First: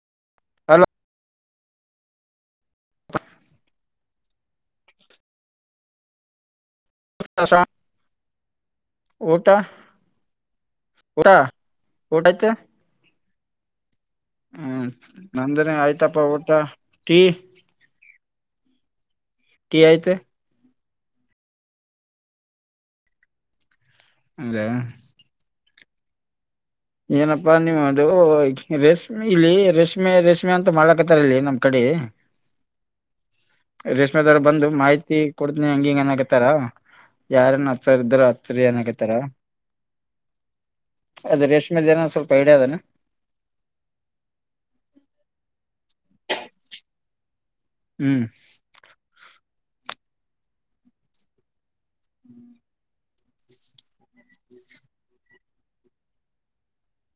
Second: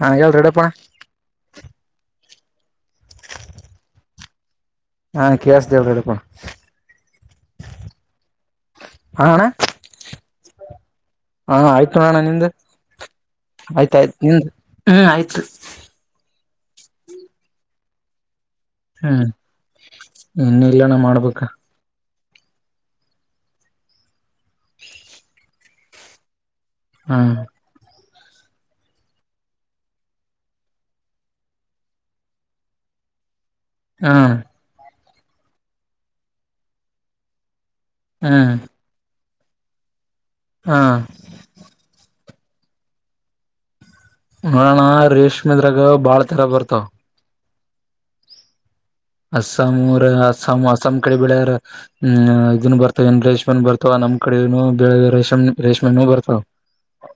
ಹಾ ಹೇಳ ರಾಡೆಪ್ಪ ಅಣ್ಣ ಹಲೋ [inaudible] [unintelligible] ನಾ ಕ್ಯಾಸ್ ದೇವರಡುಪ [unintelligible] ಹಾ ಅಣ್ಣ ಊಟ ಊಟಾ ಊಟಆಯ್ತು ಆಯ್ತಾಯ್ತ್ ಹ್ಮ್ ನಂದ್ರೆ ಆಯ್ತಪ್ಪ ಒಟ್ಟ ಟೀ ಹಾ ಟೀ ಆಯ್ತ ಇಲ್ಲಾನ ಮಾಡ್ಬೇಕ ಅದಾ ಹ್ಮ್ ಏನಪ್ಪಾ ನೀಮ್ಮ್ ರೇಷ್ಮಿ ಇಲ್ಲಿ ರೇಷ್ಮೆ ರೇಷ್ಮೆ ಅಂತ ಮಾಡಕತ್ತಾರ ಇಲ್ಲಿ ನಮ್ ಕಡೆ ರೇಷ್ಮೆ ಹ್ಮ್ ದವಾರ ಬಂದು ಮಾಹಿತಿ ಕೊತನಿ ಹಂಗ ಹಂಗ ಏನ ಆಗತ್ತಾರ ಯಾರನ್ ಸರ್ ಇದದ್ರ ಹ್ಮ್ ರಾತ್ರಿ ಏನಾಗೈತಾರ ಹಾ ರೇಷ್ಮೆದೇನ ಸ್ವಲ್ಪ ಐಡಿಯಾ ಅದೇನ ನೋಡೋಣ ರೇಷ್ಮೆದ್ರಾಗ ಬಾಳ ತರ ಬರ್ತಾವ ಹ್ಮ್ ಅಸ್ಸಾಮರ ಅಸಾಮ್ ಅಸ್ಸಾಂ ಕಡೆ ಬೆಳಾರ ಹ್ಮ್ ಇದನ್ ಬರ್ ಏನ್ ರೇಷ್ಮೆನ್ ಬರ್ತಾವ ನಮ್ ಕಡೆನು ಬೆಳದ ರೇಷ್ಮ ರೇಷ್ಮೆ ಬರ್ತಾವ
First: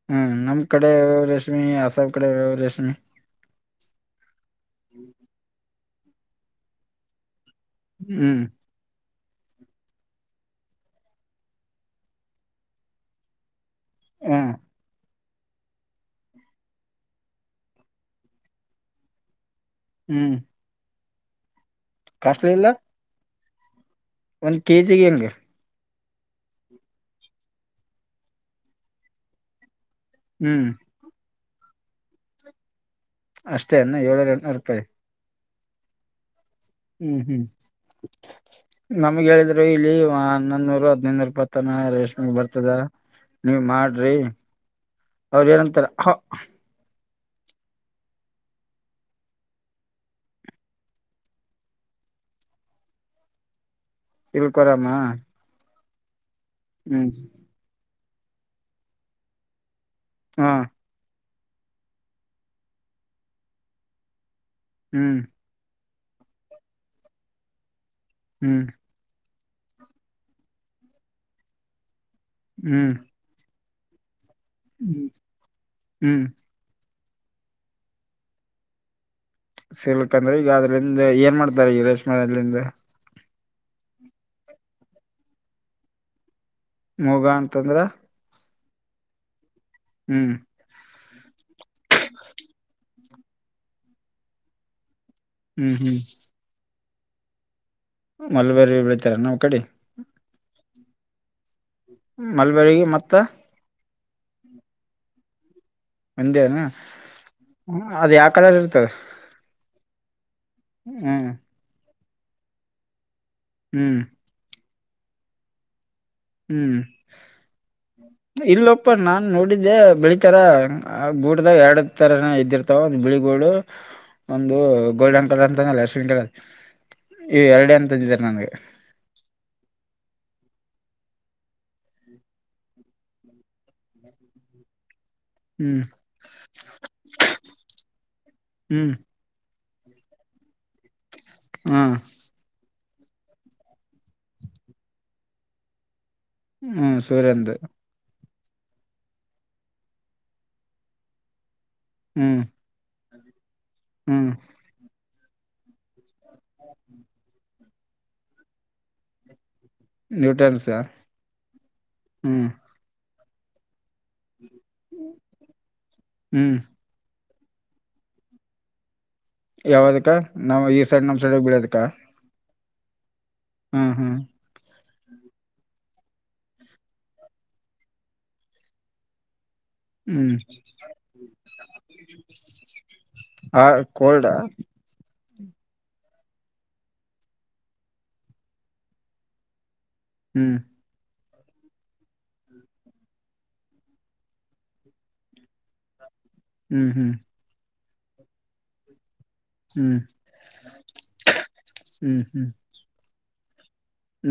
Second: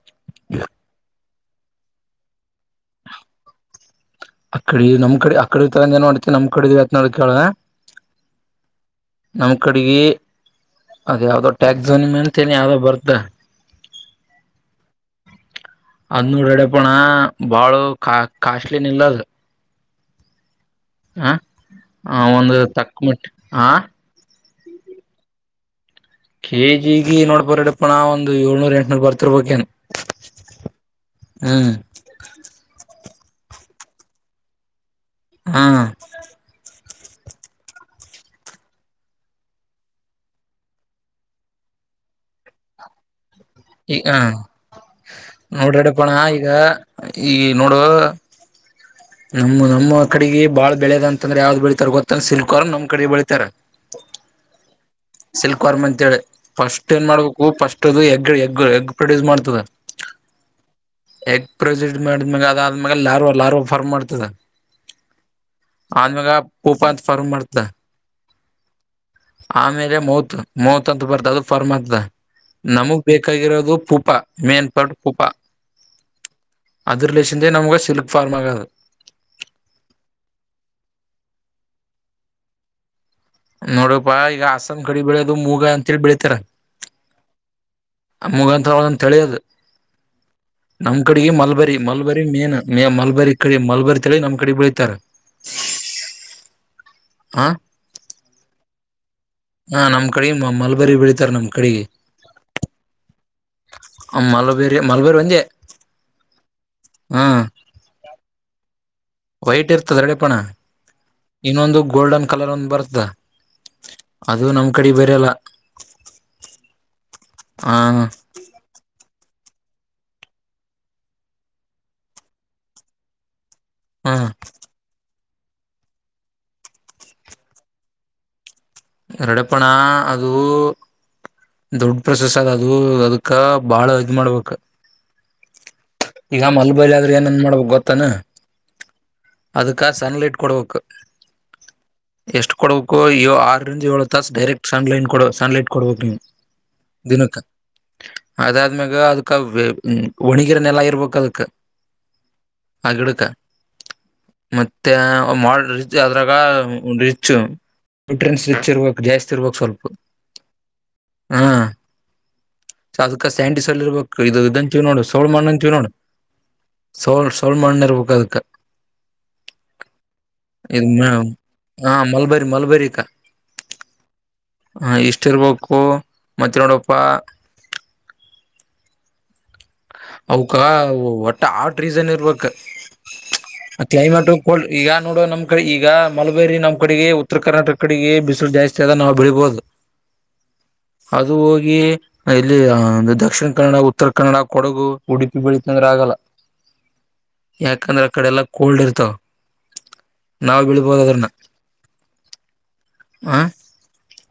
ಹ್ಮ್ ನಮ್ ಕಡೆ ರಶ್ಮಿ ಅಸ ಕಡೇ ರಸ್ಮೆ ಅ ಕಡೆ ನಮ್ ಕಡೆ ಅಡೆ ಜನ್ ಮಾಡ್ತ ನಮ ಕಡಿದೀವಿತ್ ನೋ ಕೇಳೋಣ ಹ್ಮ್ ನಮ್ ಕಡೆಗ ಅದ ಯಾವ್ದೋ ಟ್ಯಾಕ್ಸ್ ನಿಮೆ ಅಂತನೆ ಯಾವ್ದೋ ಬರ್ತ ಹಾ ಅದ್ ನೋಡಡಪಣ ಬಾಳ ಕಾ ಕಾಸ್ಟ್ಲಿ ನಿಲ್ಲಲ್ ಹ್ಮ್ ಹಾ ಹ ಕಾಸ್ಟ್ಲಿ ಒಂದು ಇಲ್ಲ ತಕ್ಕ ಮಿಟ್ಟ ಆಾ ಒಂದ್ ಕೆಜಿಿಗೆ ಹೆಂಗೆ ಕೆ ಜಿಗ ನೋಡ್ಬರಡಪ್ಪ ನಾ ಒಂದು ಏಳ್ನೂರ್ ಎಂಟನೂರ್ ಬರ್ತಿರ್ಬೇಕೇನ್ ಹ್ಮ್ ಹ್ಮ್ ಅಷ್ಟೇ ಅಣ ಏಳರ ಎಂನೂರು ರೂಪಾಯಿ ಹಾ ಹ್ಮ್ ಹ್ಮ್ ನಮ್ಗೆ ಹೇಳಿದ್ರು ಇಲ್ಲಿ ಹನ್ನೊಂದ ನೂರು ಹದ್ನೈದುನೂರುಪ್ಪತ್ತನ ರೇಷ್ಮೆಗ್ ಬರ್ತದ ನೀವ್ ಈ ಮಾಡ್ರಿ ಹ ಅವ್ರ ಏನಂತಾರ ನೋಡ್ರಾಡಪ್ಪಣ ಹ ಈಗ ಈಗ ನೋಡುವ ನಮ್ಮ್ ನಮ್ಮ ಕಡೆಗೆ ಬಾಳ್ ಬೆಳೆಯದ ಅಂತಂದ್ರೆ ಯಾವ್ದ್ ಬೆಳಿತಾರ ಗೊತ್ತಂದ ಸಿಲ್ಕೋರ ನಮ್ ಕಡೆಗೆ ಬೆಳಿತಾರ ತಿಳ್ಕೋರಾಮ ತ್ತಳ ಫಸ್ಟ್ ಏನ್ ಮಾಡ್ಬೇಕು ಫಸ್ಟ್ ಎಗ್ಗ್ ಎಗ್ ಪ್ರೊಡ್ಯೂಸ್ ಮಾಡ್ತದೆ ಹಾ ಎಗ್ ಪ್ರೆಸೆಂಟ್ ಮಾಡಿದ್ಮ್ಯಾಗ ಅದಾದ ಆದ್ಮ್ಯ ಲ ಫರ್್ ಮಾಡ್ತದ ಹ್ಮ್ ಆ ಮಾಗ ಪೂಪ ಅಂತ ಫಾರಂಗ್ ಮಾಡ್ತ ಹ್ಮ್ ಆಮೇಲೆ ಮೌತ್ ಮೌತ್ ಅಂತ ಬರ್ತ ಅದು ಫರ್ಮ್ಗ್ತದ ಹ್ಮ್ ನಮಗ್ ಬೇಕಾಗಿರೋದು ಉಪ್ಪ ಹ್ಮ್ ಮೇಪಟ್ಟಕಪ್ಪ ಹ್ಮ್ ಅದ ರಿಲೇನ್ೇ ನಮ್ಗ ಸಿಲ್ಕ್ ಫಾರ್ ಆಗೋದು [inaudible] ಸಿಲ್ಕಂದ್ರೆ ಈಗ ಅದ್ರಂದ ಏನ್ ಮಾಡ್ತಾರೆ ಈಗ ರೇಷ್ಮ ಅಲ್ಲಿಂದ ನೋಡಪಾ ಈಗ ಹಸನನ್ ಕಡಿ ಬೆಳೆಯೋದು ಮೂಗ ಅಂತೇಳಿ ಬೆಳಿತಾರ ಮೂಗ ಅಂತಂದ್ರ ಮುಗಾಂತರ ಒಂದು ತಿಳಿಯೋದು ಹ್ಮ್ ನಮ್ ಕಡೆಗೆ ಮಲ್ಬರಿ ಮಲ್ಬರಿ ಮೇನು ಮ ಮಲ್ ಮ ಬರಿ ಈ ಕಡೆ ಮಲ್ಬರ್ ತಳಿ ನಮ್ ಕಡೆ ಬೆಳೀತಾರೆ. ಹ್ಮ್ ಹ ಮಲ್ಬೇರಿ ಬೆಳ ನಾವ್ ಕಡೆ ಕಡಿಮೆ ಮ ಮಾಲ್ಬರಿ ಬೆಳಿತಾರೆ ನಮಗೆ. ಮಲ್ಬರ್ಗ ಮತ್ತ ಮಲಬೇರಿ ಮಲಬೇರಿ ಒಜೆ ಒಂದೇನಾ, ಅದ ಯಾ ಕಡೆ ಇರ್ ಮತ್ತು ಹೇಟ್ ಇರ್ತದೆ ರಡಿಪಣ ಹ್ಮ್ ಗೋಲ್ಡನ್ ಕಲರ್ ಒಂದೊಂದು ಬರ್ತದ. ಹ್ಮ್ ಅದು ನಮ ಅ ಕಡೆ ಬರಲ್ಲ. ಹ್ಮ್ ಇಲ್ಲೊಪ್ಪಣ. ನೋಡಿದ್ದೆ ಬೆಳಿತರ ಆ ಗುಡ್ಡದಾಗ ಎರಡ ತರ ಇದ್ದಿರ್ತಾವ, ಒಂದ್ ಬಿಳಿಗೂಡು ಹ ಒಂದು ಗೋಲ್ಡನ್. ಅಂತಲ್ಲ ಅಶವನ್ ಕಳ ಇ ಎರಡು ಅಂತಂದಿದ್ದಾರೆ ನನ್ಗೆ. ಎರಡೆಪಣ ಅದು ದೊಡ್ಡ ಪ್ರೊಸೆಸ್ ಅದ ಅದು ಅದಕ್ಕ ಬಾಳ ಇದು ಮಾಡ್ಬೇಕ. ಹ್ಮ್ ಈಗ ಮಲ್ಬ ಆದ್ರೆ ಏನನ್ ಮಾಡ್ಬೇಕ ಗೊತ್ತಾನ? ಹ್ಮ್ ಅದಕ್ಕ ಸನ್ ಲೈಟ್ ಕೊಡ್ಬೇಕು. ಹಾ ಎಷ್ಟು ಕೊಡ ಕ ಯು ಆರ್ ಜಿ ಒಂದ್ ತಾಸ್ ಡರೆಕ್ಟ್ ಸನ್ ಕೊಡ್ ಸನ್ ಲೈಟ್ ಕೊಡ್ಬೇಕು, ನೀ ಹ್ಮ್ ಸೂರತ್ ಅದಾದ್ಗ ಅದಕ್ ಒಣಿಗಿರನೆೆಲ್ಲಾ ಇರ್ಬೇಕ, ಅದಕ್ ಹ್ಮ್ ಡುಕ ಹ್ಮ್ ಮತ್ತೆ ಮಾಡ್ರಿ ಜಾತ್ರಕಾ ಮುಚ್ಚು ಟ್ರೆನ್ಸ್ ಇರ್ಬೇಕ ಜಾಸ್ತಿರ್ಬು ಸ್ವಲ್ಪ ನ್ಯೂಟನ್ಸ ಹ್ಮ್ ಸೈಂಟಿಸ್ ಅಲ್ಲಿ ಇರ್ಬೇಕು. ಇದಂತಿವ್ ನೋಡು ಸೋಂಡ್ ಮಡಂತೀವ್ ನೋಡು ಹ್ಮ್ ಸೋಂಡ್ ತೌಳ ಮಣ್ಣ ಇರಬೇಕು ಅದಕ್ಕ ಯಾವದಕ್ಕ ನಾವ್ ಈ ಸೈಡ್ ನಮ್ ಸೈಡ್ ಬಿೀಳದಕ ಅಮೇರಿಕ ಹ್ಮ್ ಹ್ಮ್ ಹ ಇಷ್ಟ ಇರ್ಬೇಕು ಮತ್ತೆ ನೋಡಪ್ಪ ಹ್ಮ್ ಅವಕ ಒಟ್ಟ ಆಟ್ ರೀಸನ್ ಇರ್ಬೇಕಕ್ ಆ ಕೋಲ್ಡಾ ಕ್ಲೈಮೇಟ್ ಕೋಲ್ಡ್ ಈಗ ನೋಡ ನಮ ಕಡೆ ಈಗ ಮಲಬೇರಿ ನಮ್ ಕಡೆಗೆ ಉತ್ತರ ಕರ್ನಾಟಕ ಕಡೆಗೆ ಬಿಸಿಲು ಜಾಸ್ತಿ ಆದ ನಾವು ಬೆಳಿಬಹುದು ಹ್ಮ್ ಅದು ಹೋಗಿ ಇಲ್ಲಿ ದಕ್ಷಿಣ ಕನ್ನಡ ಉತ್ತರ ಕನ್ನಡ ಕೊಡಗು ಉಡುಪಿ ಬೆಳೀತ ಅಂದ್ರೆ ಆಗಲ್ಲ ಹ್ಮ್ ಹ್ಮ್ ಯಾಕಂದ್ರೆ ಆ ಕಡೆ ಎಲ್ಲ ಕೋಲ್ಡ್ ಇರ್ತಾವ ಹ್ಮ್ ನಾವು ಬೀಳ್ಬೋದದ್ರನ್ನ ಹ್ಮ್ ಹ್ಮ್ ಆ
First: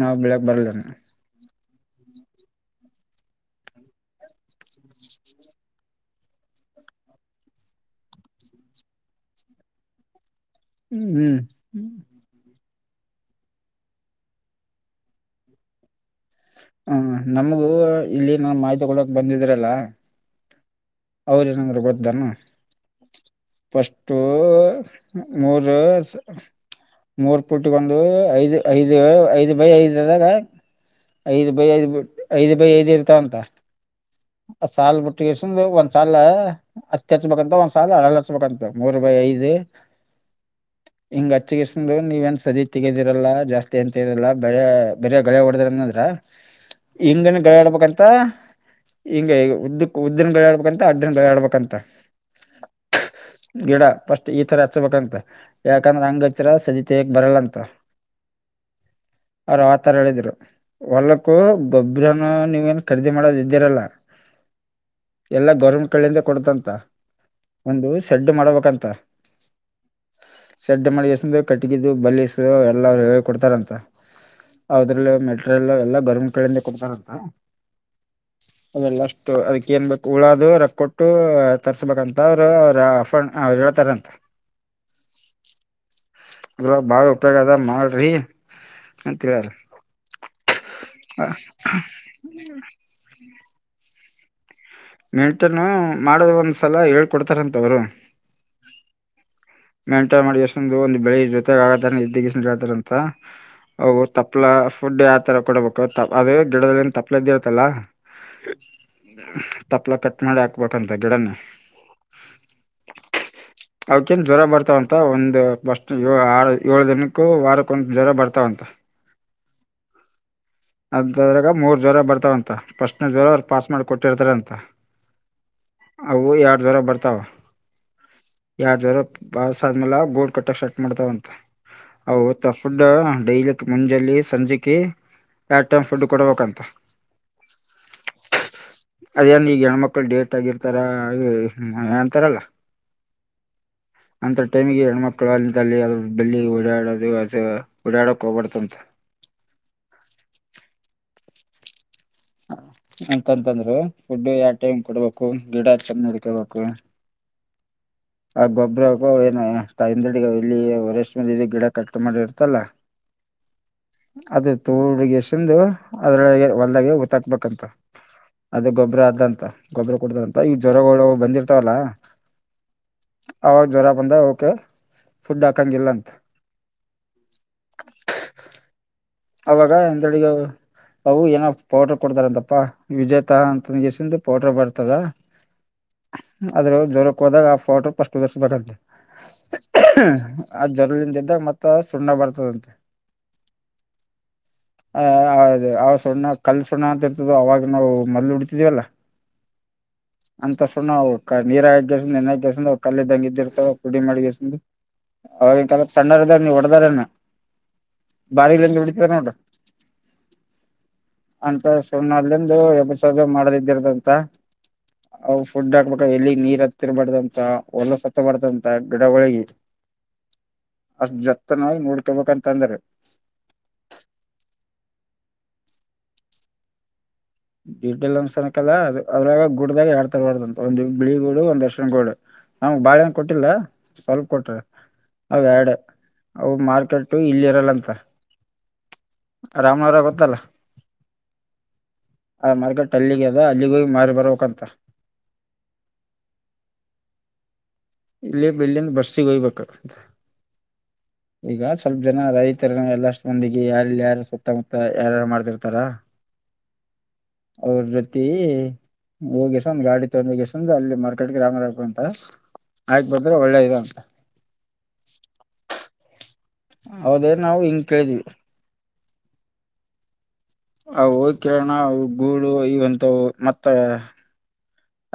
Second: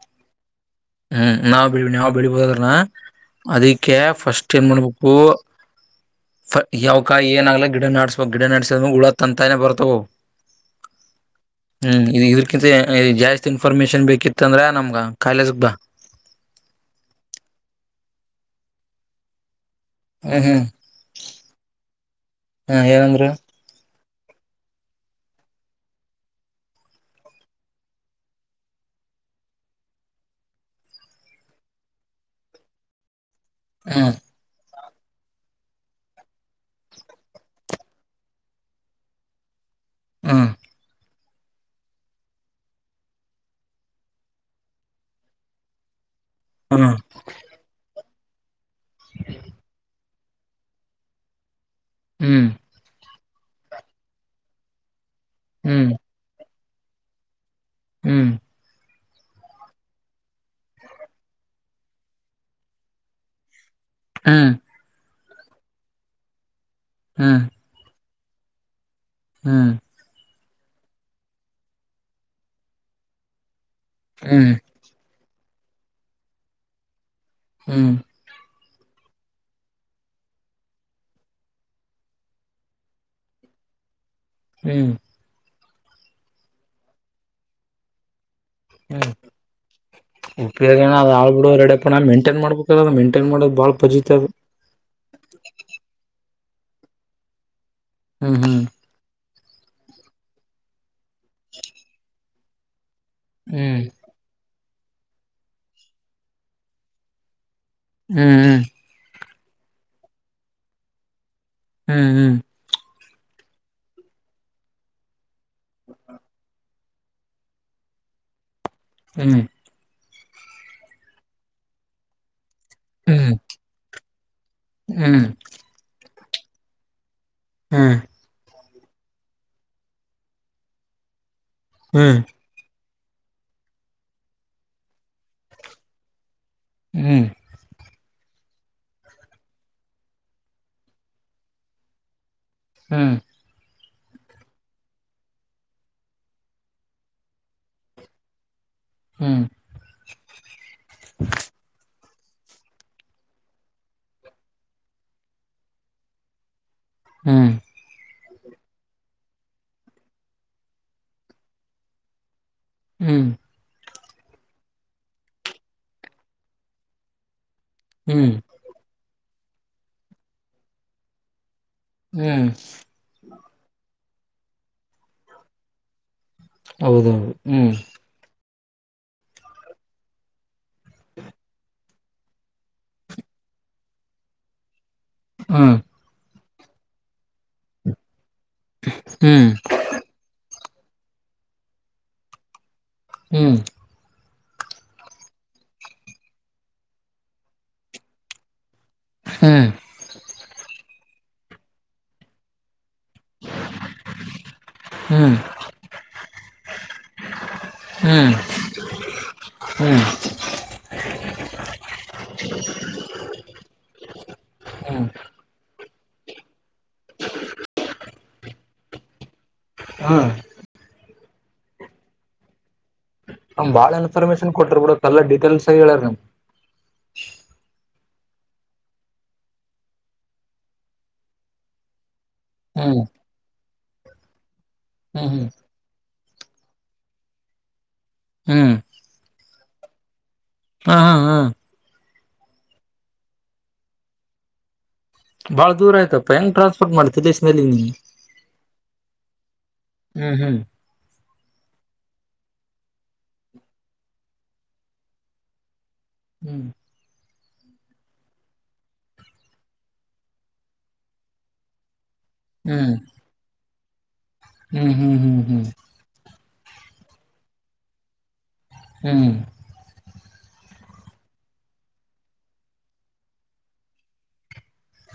ನಾವ್ ಬೇಲಾಕ್ ಬರಲ್ಲ ಹ್ಮ್ ನಾ ನಾವು ಬೆಳಿಬಹದುದ್ರ ಅದಕ್ಕೆ ಫಸ್ಟ್ ಏನ್ ಮಾಡಬೇಕು ಯಾವಕಾಯಿ ಏನಾಗಲಾ ಗಿಡ ನಡಸ್ಬೋ ಗಿಡ ನಾಡಸಿದದ್ರ ಉಳ ತಂತಾನೇ ಬರ್ತಾವವು ಹ್ಮ್ ಇ ಇದ್ರಕಿಂತ ಜಾಸ್ತಿ ಇನ್ಫಾರ್ಮೇಶನ್ ಬೇಕಿತ್ತ ಅಂದ್ರೆ ನಮ್ಗೆ ಕಾಲೇಜಗೆ ಬಾ ಹ ನಮಗೂ ಇಲ್ಲಿ ನಾ ಮಾಹಿತಿ ಕೊೊಳ್ಳಕ್ ಬಂದಿದ್ರಲ್ಲಾ ಹ್ಮ್ ಹ್ಮ್ ಹ್ಮ ಏನಂದ್ರ ಟ್ಟು ಮೂರು ಮೂರ್ ಪುಟ್ಟಗ ಒಂದು ಐದು ಐದು ಐದು ಬೈ ಐದದಾಗ ಐದು ಬೈ ಐದು ಐದ್ ಬೈ ಐದ್ ಇರ್ತಾವ ಅಂತ ಹ್ಮ್ ಸಾಲ ಬಿಟ್ಟಿಗೆಸ ಒಂದ್ ಸಾಲ ಹತ್ತಿ ಹಚ್ಬೇಕಂತ ಒಂದ್ಸಾಲಲ್ ಅಳಲ್ ಹಚ್ಬೇಕಂತ ಮೂರು ಬಾಯಿ ಐದು ಹಾ ಹಿಂಗ ಅಚ್ಚಿಗರ್ಸ ನೀವ ಏನ್ ಸದ ತೆಗದಿರಲ್ಲ ಜಾಸ್ತಿ ಅಂತಲ್ಲ ಬ ಬೇರೆ ಗಳೆ ಹೊಡದಾರಂದಂದ್ರ ಹ್ಮ್ ಹಿಂಗನ ಗಲೆ ಹಡ್ಬೇಕಂತ ಮತ್ತ ಹಿಂ ಈಗ ಉದ್ದು ಉದ್ದಿನಗಳು ಹಾಡಬೇಕಂತ ಅಡ್ಡಿನಗಳು ಆಡ್ಬೇಕಂತ ಹ್ಮ್ ಗಿಡ ಫಸ್ಟ್ ಈ ತರ ಹಚ್ಬೇಕಂತ ಹ್ಮ್ ಯಾಕಂದ್ರೆ ಅಂಗಚರ ಸದಿ ತೆಗೆಕ ಬರಲಂತ ಹ್ಮ್ ಅವ್ರ ಆತರ ಹೇಳಿದ್ರು ಹೊಲ್ಲಕ್ಕೂ ಗೊಬ್ಬರನು ನೀವೇಏನ್ ಖರೀದಿ ಮಾಡೋದ ಇದ್ದಿರಲ್ಲ ಹ್ಮ್ ಎಲ್ಲಾ ಗೌರ್ಮೆಂಟ್ ಕಡೇ ಗಳಿಂದೆ ಕೊಡ್ತಂತ ಒಂದುಷ ಶೆಡ್ ಮಾಡಬೇಕಂತ, ಹ್ಮ್ ಸೆಡ್ ಮಾಡಿ ಎಸ ಕಟ್ಟಗಿದು ಬಲ್ಲಸು ಎಲ್ಲರು ಹ ಕೊಡ್ತಾರಂತ ಹ್ಮ್ ಹ್ಮ್ ಅದ್ರಲ್ಲ ಮೆ ಟ್ರೀಯಲ್ಲ ಎಲ್ಲ ಗೋರ್ಮೆಂಟ್ ಕಡೆಯಿಂದ ಕೊಡ್ತಾರಂತ ಹ್ಮ್ ಲ್ಲಷ್ಟು ಅದಕ್ಕ ಏನ್ ಬು ಉಳದು ರೊಕ್ಕ ಕೊಟ್ಟು ತರ್ಸ್ಬೇಕಂತ ಅವ್ರು ಅವ್ರ ಆಫ ಅವ್ರು ಹೇಳೇಳ್ತಾರಂತ. ಹ್ಮ್ ಅಲ್ಾಗ ಬಾಳ ಉಪಯೋಗ ಅದ ಮಾಡ್ರಿ ಹ್ಮ ಅಂತ ಹೇಳ್ಯಾರ ಉಪಯೋಗ ನ ಅ ಆಾಳ್ ಬಿಡೋ ರೆಡಪ್ಪ ನ ಮೇಂಟೈನ್ ಮಾಡ್ಬೇಕ ಮೆಂಟೈನ್ ಮಾಡ ಬಾ ಪಜಿಿತ ಮೆಂಟೇನ ಮಾಡು ಸಲ ಹೇಳ್ಕೊಡ್ತಾರಂತವ್ರು ಹ್ಮ್ ಹ್ಮ್ ಮೇಂಟೈನ್ ಮಾಡಿ ಎಷ್ಟೊ? ಬೆಳಿಗ್ ಜೊತೆಗ ಇದ ಜಾದರ ಹ್ಮ್ ಅ ತಪ್ಪಲಾ ಫುಡ್ ಯಾವ ತರ ಕೊಡಬೇಕು ಅದು ಗಿಡದಲ್ಲಿ ತಪ್ಲ ಹ್ಮ್ ಹ್ಮ್ ತಪ್ಲ ಕಟ್ ಮಾಡಿ ಹಾಕ್ಬೇಕಂತ ಗಿಡನೇ ಹ್ಮ್ ಹ್ಮ್ ಹೌ ಕೆಂ ಜ್ವರ ಬರ್ತಾವಂತ ಒಂದು ಬಸ್ ಆರ್ ಏಳು ದಿನಕ್ಕೂ ವಾರಕ್ಕೊಂದು ಜ್ವರ ಬರ್ತಾವಂತ. ಹ್ಮ್ ಅದದ್ರಾಗ ಮೂರ್ ಜ್ವರ ಬರ್ತಾವಂತ ಪ್ರಶ್ನೆದ್ವರ ಹ್ಮ್ ಅವ್ರು ಪಾಸ್ ಮಾಡ ಕೊಟ್ಟಿರ್ತಾರ ಅಂತ ಹ್ಮ್ ಅವು ಎರಡು ಜ್ವರ ಬರ್ತಾವ. ಹ್ಮ್ ಎರಡ್ ಜಾವರ ಬಸ್ ಆದ್ಮೇಲೆ ಗೋಡ್ ಕಟ್ಟ ಸ್ಟಾರ್ಟ ಮಾಡತಾವಂತ ಹ್ಮ್ ಹ್ಮ್ ಹೌತ್ತ ಡೈಲಕ್ ಮುಂಜಲ್ಲಿ ಸಂಜೆೆಗೆ ಯ್ಯಾಡ್ ಟೈ್ ಫುಡ್ ಕೊಡಬೇಕಂತ. ಹ್ಮ್ ಅದೇನ್ ಈಗ ಹೆಣ್ಮಕ್ಳು ಡೇಟ್ ಆಗಿರ್ತಾರ ಅಂತಾರಲ್ಲ, ಹ್ಮ್ ಅಂತ ಟೈಮಿಗೆ ಹೆಣ್ಮಕ್ಕಳು ಅಲ್ಲಿಲ್ಲಿ ಬೆಲ್ಲಿಿ ಓಡಾಡದುಸ ಓಡಾಡಕ್ ಹೋಗಬಡತಂತೆ ಹ್ಮ್ ಎಂತಂತಂದ್ರು ಫುಡ್ ಯಾವ ಟೈಮ್ ಕೊಡ್ಬೇಕು ಗಿಡ ಚಂದ ನಡ್ಕೊಬೇಕು ಹಾಂ ಆ ಗೊಬ್ಬ್ರ ಏನು ತಂದಡಿ ಇಲ್ಲಿ ವರೆಷ ಮ ಇ ಗಿಡ ಕಟ್ ಮಾಡಿ ಇರ್ತಲ್ಲಾ ಹ್ಮ್ ಅದ ತೋಡ್ಗಸಂದು ಅದ್ರೊಳಗೆ ಹೊಲ್ದಾಗ ಗಊತ್ತಾಕ್ಬೇಕಂತ ಹ್ಮ್ ಅದ ಗೊಬ್ಬರ ಅಂತ ಗೊಬ್ಬರ ಕೊಡತಾರ ಅಂತ ಈ ಜ್ವರಗಳು ಬಂದಿತ ಹ್ಮ್ ಹೌ ಜರ ಬಂದ ಓಕೆ ಫುಡ್ ಹಾಕಂಗಿಲ್ಲ ಅಂತ ಹೌದೌದು ಹ್ಮ್ ಅವಾಗ ಹಿಂದಗ ಅವು ಏನ ಪೌಡ್ರ ಕೊಡ್ತಾರಂತಪ್ಪಾ ವಿಜೇತಾ ಅಂತ ನಗಸಂದು ಪೌಡ್ರ ಬರ್ತದ ಹ್ಮ್ ಆದ್ರ ಜ್ರಕ್ಕೆ ಹೋದಾಗ ಆ ಫೋಟೋಫಸ್ಟ್ ದಸ ಬಂತ ಹ್ಮ್ ಅದ್ ಜ್ರಲಿಂದ ಇದ್ದಾಗ ಮತ್ತತ್ ಸುಣ್ಣ ಬರ್ತದಂತೆ ಹ್ಮ್ ಹ ಹೌದದು ಅವ ಸಣ್ಣ ಕಲ್ ಸುಣ್ಣ ಅಂತ ಇರ್ತದ ಅವಾಗ ನಾವು ಮೊದ್ಲು ಹೊಡೀತಿದ್ದೇವ ಅಲ್ ಹ್ಮ್ಮ್ ಅಂತ ಸುಣ್ಣವು ಕ ನೀರಾಗ ಹಾಕೇಸಿನ್ ನೆನ್ಯಕೆಸಿಂದ ಕಲ್ಲದಂಗ ಇದ್ದಿರ್ತಾವ ಪುಡಿ ಮಾಡಿಕೆಸಿಂದ. ಹ್ಮ್ ಅವಗಿನ ಕಾಲಕ್ಕ ಸಣ್ಣೂರ್ ಇದ್ದಾಗ್ ನೀವ್ ಹೊಡ್ [unintelligible] ಹ್ಮ್ ಬಾರಿಲಿಂದ ಬಿಡಿತಾರ ನೋಡ್ರ ಹ್ಮ್ ಅಂತ ಸುಣ್ಣ ಅಲ್ಲಿಂದು ಎಬತ್ ಸಾವಿರ ಮಾಡದಿದ್ದಿರದಂತ ಹ್ಮ್ ಅ ಫುಡ್ ಹಾಕ್ಬೇಕು ಎಲ್ಲಿ ನೀರ್ ಹತ್ತಿರಬಾರ್ದಂತಹ ಹೊಲಸ ಹತ್ತ ಬಾರದಂತ್ ಗಿಡಗೊಳಿಗ್ ಇದು ಹಾ ಅಷ್ಟ್ ಜತ್ತನಾಗಿ ನೋಡ್ಕೊಬೇಕಂತ ಅಂದ್ರ ಹ ಬಾಳ ಇನ್ಫಾರ್ಮೇಶನ್ ಕೊಟ್ರಿ ಬಿಡ ಎಲ್ಲಾ ಡಿಟೇಲ್ಸ್ ಹೇಳರಿ ನಿಮ ಡಿ ಲ್ಲಂದ್ ಸನಕಲ್ಲ ಅದು ಅದ್ರಾಗ ಗುಡದಾಗ ಎರಡ್ತರ ಹೊಡ್ದಂತ ಒಂದು ಬಿಳಿ ಗೂಡು ಒಂದ್ ಅರಶಿನ ಗೋಡು ನ್ ಹ್ಮ್ ಬಾಳೆನಾ ಕೊಟ್ಟಿಲ್ಲ ಸ್ವಲ್ಪ ಕೊಟ್ರೆ ಹ್ಮ್ ಅವ ಹ್ಮ್ ಯಾಡ್ ಅವ ಮಾರ್ಕೆಟ್ ಇಲ್ಲಿ ಇರಲ್ಲ ಅಂತ. ಹ್ಮ್ ರಾಮ್ನವರ ಗೊತ್ತಲ್ಲಾ? ಹಾ ಹಾ ಹಾ ಆ ಮಾರ್ಕೆಟ್ ಅಲ್ಲಿಗೆ ಅದ ಅಲ್ಲಿಗೆಗಿ ಮಾರಿ ಬರ್ಬೇಕ್ಂತ. ಬಾಳ ದೂರ ಆಯ್ತಾಪ್ಪಾ ಹೆಂಗ ಟ್ರಾನ್ಸ್ಪೋರ್ಟ್ ಮಾಡ್ತಿ ಇಲ್ಲಿಲಾಸಿ ಅಲಿಗೆ ಇಲ್ಲಿ ಇಲ್ಲಿಂದ ಬಸ್ಸಿಗ್ ಒಯ್ಯಬೇಕ್. ಹ್ಮ್ ಹ್ಮ್ ಈಗ ಸ್ವಲ್ಪ ಜನ ರೈತರ ಎಲ್ಲಷ್ಟ ಮಂದಿಗೆ ಯಾರ ಯಾರು ಸುತ್ತಮುತ್ತ ಯಾರಾರು ಮಾಡ್ತಿರ್ತಾರ! ಹ್ಮ್. ಅವ್ರ ಜೊತಿ ಹೋಗಿಸ ಒಂದ್ ಗಾಡಿ ತೊಂದಗೆಸಂದ ಅಲ್ಲಿ ಮಾರ್ಕೆಟ್ ಗ್ರಾಮರ್ಕು ಅಂತ! ಆಯ್ತು ಹ್ಮ್ ಬದ್ರೆ ಒಳ್ಳೇದದು. ಹ್ಮ್ ಹ್ಮ್ ಹ್ಮ್ ಹ್ಮ್ ಹೌದೇ ನಾವು ಹಿಂಗ ಕೇಳಿದೀವಿ. ಹ್ಮ್ ಅವ ಹೋಗಿ ಕೇಳನ್ [unintelligible]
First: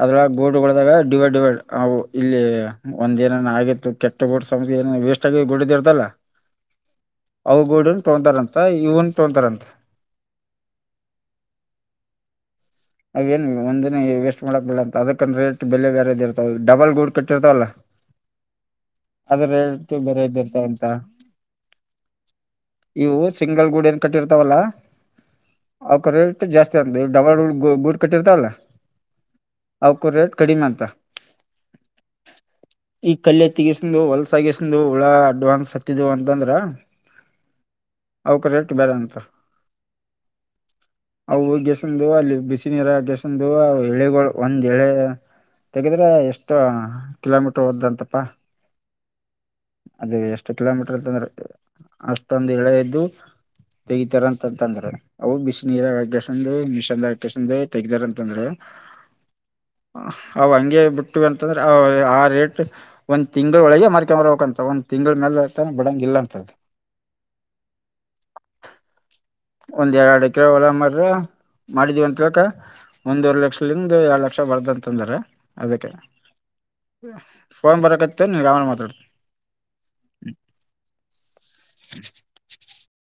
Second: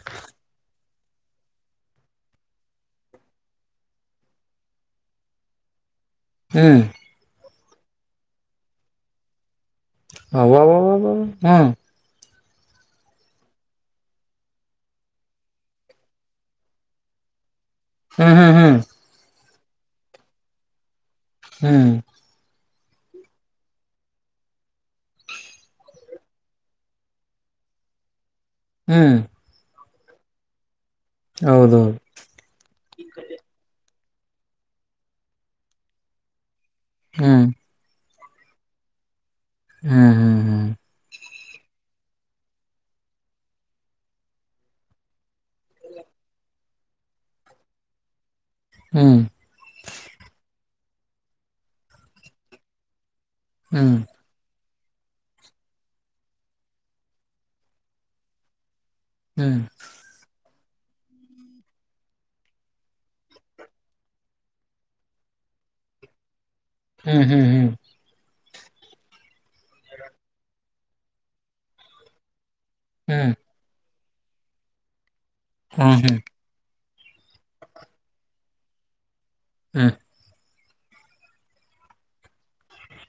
ಅದ್ರಳ ಗೋಡ್ಗಳದಾಗ ಡಿವೈಡ್ ಡಿವೈಡ್ ಅವು ಇಲ್ಲಿ ಒಂದ ಏನರ್ ಆಗಿತ್ತು ಕೆಟ್ಟ ಗೋಡ್ ಏ ವೇಸ್ಟ್ ಆಗ ಗುಡ್ದ ಇರ್ತವಲ್ಲ ಹ್ಮ್ ಅವುಗೂಡನ್ ತೊಂತಾರಂತ ಇವನ್ ತೊಂತಾರಂತ ಹ ವ ವ ವ ಹ್ಮ ಅವೇನ್ ಒಂದ ದಿನ ವೇಸ್ಟ್ ಮಾಡಕ್ ಬಿಿಲ್ಲ ಅಂತ ಅದಕ್ಕ ರೇಟ್ ಬೆಲೆ ಬೇರೆದ ಇರ್ತಾವ ಡಬಲ್ ಗೂಡ್ ಕಟ್ಟಿರ್ತಾವಲ್ಲ ಹ್ಮ್ ಹ್ಮ್ ಹ್ಮ್ ಅದ್ರಳ್ತು ಬೇರೆ ಇದ್ದಿರ್ತ ಅಂತ ಹ್ಮ್ ಇವು ಸಿಂಗಲ್ ಗೂಡ ಏನ್ ಕಟ್ಟಿರ್ತಾವಲ್ಲ ಅವಕ ರೇಟ್ ಜಾಸ್ತಿ ಅಂತ ಡಬಲ್ ಗೂಡ್ ಗ ಗುಡ ಕಟ್ಟಿರ್ತಾವಲ ಹ್ಮ್ ಅವಕು ರೇಟ್ ಕಡಿಮಂತ. ಹೌದೌದು ಈ ಕಲ್ಯತಿಗ. ಹೊಲಸಾಗಸಿಂಧ್ ಹುಳ ಅಡ್ವಾನ್ಸ್ ಹತ್ತಿದವು ಅಂತಂದ್ರ. ಹ್ಮ್ ಅವಕ ರೇಟ್ ಬ್ಯಾರೆ ಅಂತ. ಹ್ಮ್ ಹ್ಮ್ ಅವು ಗೆಷ. [unintelligible] ಬಿಸಿನೀರ ಹಾಕೆಸಿಂದ ಎಳಿಗಳ ಒಂದ್ ಎಳೆ ತೆಗೆದ್ರೆ ಎಷ್ಟ ಕಿಲೋಮೀಟರ್ ಹೋದ್ದಂತಪ್ಪಾ. ಹ್ಮ್ ಅದೇ ಎಷ್ಟ ಕಿಲೋಮೀಟ್ ತಂದ್ರ ಅಷ್ಟೊಂದ ಎಳೆ ಇದ್ದು. ಹ್ಮ್ ತಗಿತಾರಂತ. ತಂದ್ರ ಅವು ಬಿಸನೀರಾಗಕೆಸಿಂಧ್ ಮಿಶ. ಕೇಸಿಂದೇ ತೆಗ್ದಾರ ಅಂತಂದ್ರ. ಹ್ಮ್ ಹ ಅವನ್. ಹಂಗೆ ಬಿಟ್ವಿ ಅಂತಂದ್ರ ಆ ರೇಟ್ ಒಂದ್ ತಿಂಗಳ ಒಳಗೆ ಮಾರ್ಕೆನ್ ಬರ್ಬೇಕಂತ ಒಂದ್ ತಿಂಗಳ ಮ್ಯಾಲ್ ಆತಂದ್ ಬಿಡಂಗ ಇಲ್ಲಂತದ. ಹ್ಮ್ ಹ್ಮ್ ಹ್ಮ್ [inaudible] ಒಂದ್ ಯಾಡ್ ಎಕ್ರೆ ಹೊಲ ಮಾರ್. ಮಾಡಿದೀವ ಅಂತಿಳ್ಕ ಒಂದುವರಿ ಲಕ್ಷಲಿಂದ್. ದ ಎರಡ್ ಲಕ್ಷ ಬರ್ದಂತ ಅಂದರ. ಹಾ ಹ್ಮ್ ಫೋನ್ ಬರಕತ್ತ ನೀನಗ್ ಆಮೇಲ್ ಮಾತಾಡ್ತೀನಿ. ಹ್ಮ [inaudible]